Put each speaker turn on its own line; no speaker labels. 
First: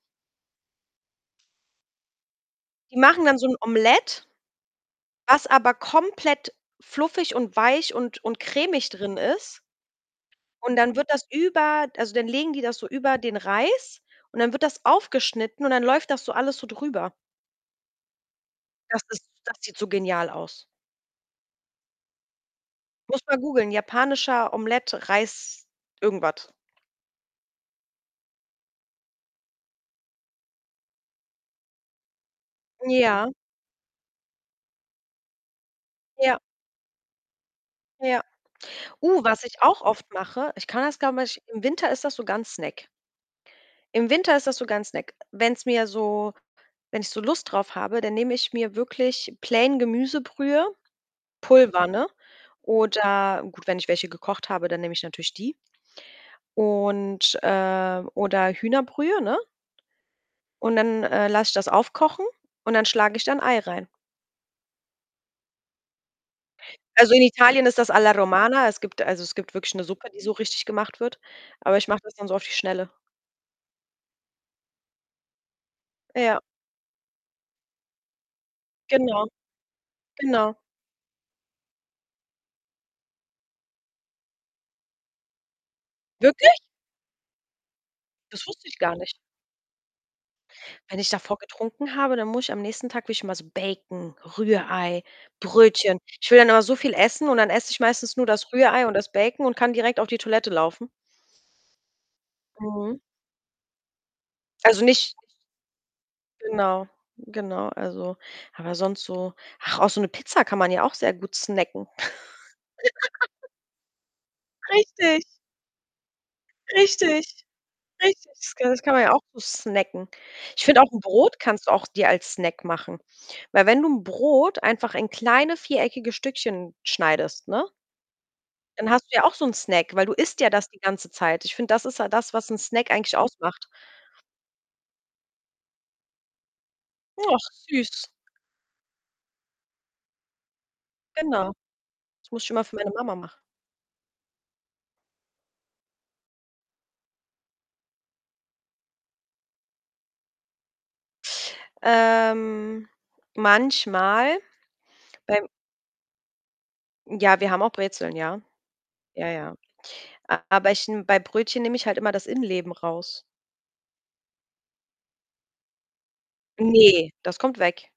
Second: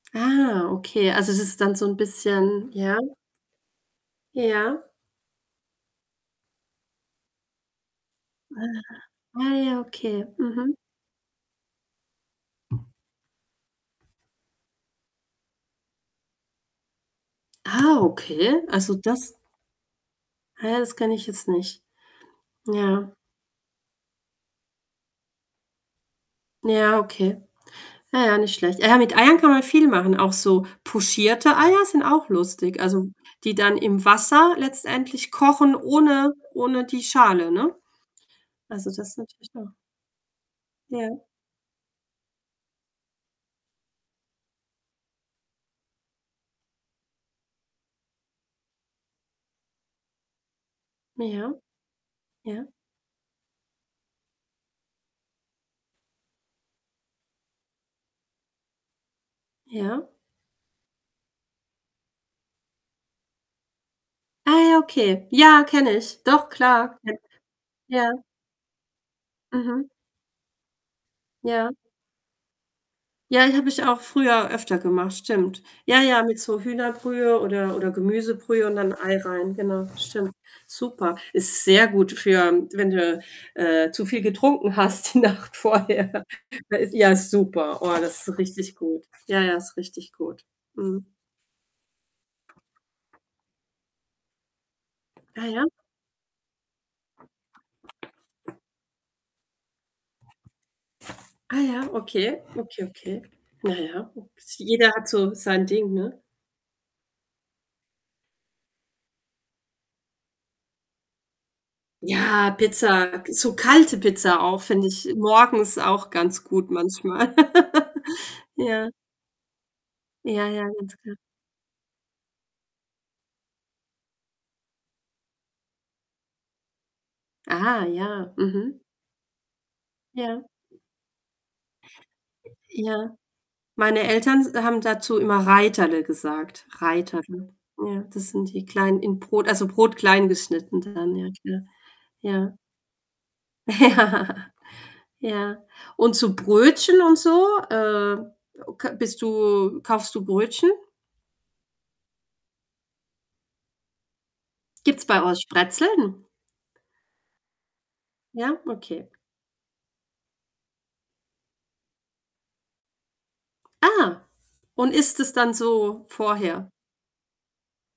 Ah, okay. Also, das ist dann so 'n bisschen
Die
ja?
machen dann so 'n Omelette,
Ja?
was aber komplett fluffig und weich und und
Ah.
cremig drin
Ah
ist.
ja, okay.
Und
Mhm.
dann wird das über also, dann legen die das so über den Reis und dann wird das aufgeschnitten und dann läuft das so alles so drüber.
Ah, okay. Also,
Das ist
das
das sieht so genial aus.
Ah ja, das kenne ich jetzt nicht. Ja.
Musst du mal googeln: „Japanischer Omelette, Reis“ irgendwas.
Ja, okay. Ja, ja, nicht schlecht. Ja, mit Eiern kann man viel machen, auch so pochierte Eier sind auch lustig. Also,
Ja.
die dann im Wasser, letztendlich, kochen ohne
Ja.
ohne die Schale, ne?
Ja.
Also, das ist
Uh, was
natürlich
ich
auch
auch oft mache, ich kann das,
Ja.
glaube ich im Winter ist das sogar 'n Snack. Im Winter ist das sogar 'n Snack. Wenn's mir so wenn ich so Lust drauf habe, dann nehme ich mir wirklich plain Gemüsebrühe,
Ja.
Pulver, ne?
Ja.
Oder gut, wenn ich welche gekocht habe, dann nehme ich natürlich die. Und, äh oder Hühnerbrühe, ne?
Ja?
Und dann, äh, lasse ich das aufkochen und dann schlage ich da 'n Ei rein.
Ah ja, okay. Ja, kenne ich. Doch, klar.
Also, in
[unintelligible]
Italien ist das
Ja.
„alla Romana“. Es gibt also es gibt wirklich 'ne
Mhm.
Suppe, die so richtig gemacht wird.
Ja.
Aber ich mache das dann so auf die Schnelle.
Ja, die habe ich auch früher öfter gemacht, stimmt. Ja, ja, mit
Ja.
so Hühnerbrühe, oder oder Gemüsebrühe und dann Ei
Genau.
rein, genau. Stimmt.
Genau.
Super. Ist sehr gut für wenn du, äh, äh, zu viel getrunken hast die Nacht vorher.
Wirklich?
Da ist ja, super. Oh, das ist
Das wusste
richtig
ich gar
gut.
nicht.
Ja, ja, ist richtig gut.
Wenn
Mhm.
ich davor getrunken habe, dann muss ich am nächsten Tag will ich immer so Bacon, Rührei,
Ja, ja.
Brötchen. Ich will dann immer so viel essen und dann esse ich meistens nur das Rührei und das Bacon, und kann direkt auf die Toilette laufen.
Ah ja, okay, okay,
Mhm.
okay. Na ja, oks
Also,
jeder hat
nicht nicht
so sein Ding, ne?
Genau. Genau. Also, aber sonst so ach, auch so 'ne Pizza, kann man ja auch sehr gut snacken.
Ja, Pizza! K so kalte Pizza auch finde ich
Richtig.
morgens auch ganz gut,
Richtig.
manchmal.
Richtig. Das kann das
Ja.
kann man ja auch gut snacken.
Ja,
Ich
ja,
finde, auch
ganz
'n
klar.
Brot kannst du auch dir als Snack machen. Weil, wenn du 'n Brot einfach in kleine, viereckige Stückchen schneidest, ne
Ah, ja, mhm.
dann hast du ja auch so 'n Snack, weil du isst
Ja.
ja das die ganze Zeit. Ich finde, das ist halt das, was 'n Snack
Ja.
eigentlich ausmacht.
Meine Eltern s haben dazu immer „Reiterle“ gesagt,
Och,
„Reiterle“, ja.
süß.
Das sind die klein in Brot also, Brot klein geschnitten dann, ja,
Genau.
klar.
Das muss ich
Ja.
immer für meine Mama machen.
Ja. Ja. Und zu Brötchen, und so? Äh, oke bist du kaufst du Brötchen?
Ähm. Manchmal,
Gibt's bei euch
beim
Brezeln?
Ja, wir haben auch Brezeln, ja.
Ja? Okay.
Ja, ja. Aber ich n bei Brötchen nehme ich halt immer das Innenleben raus.
Ah, und isst es dann so, vorher?
Ne, das kommt weg.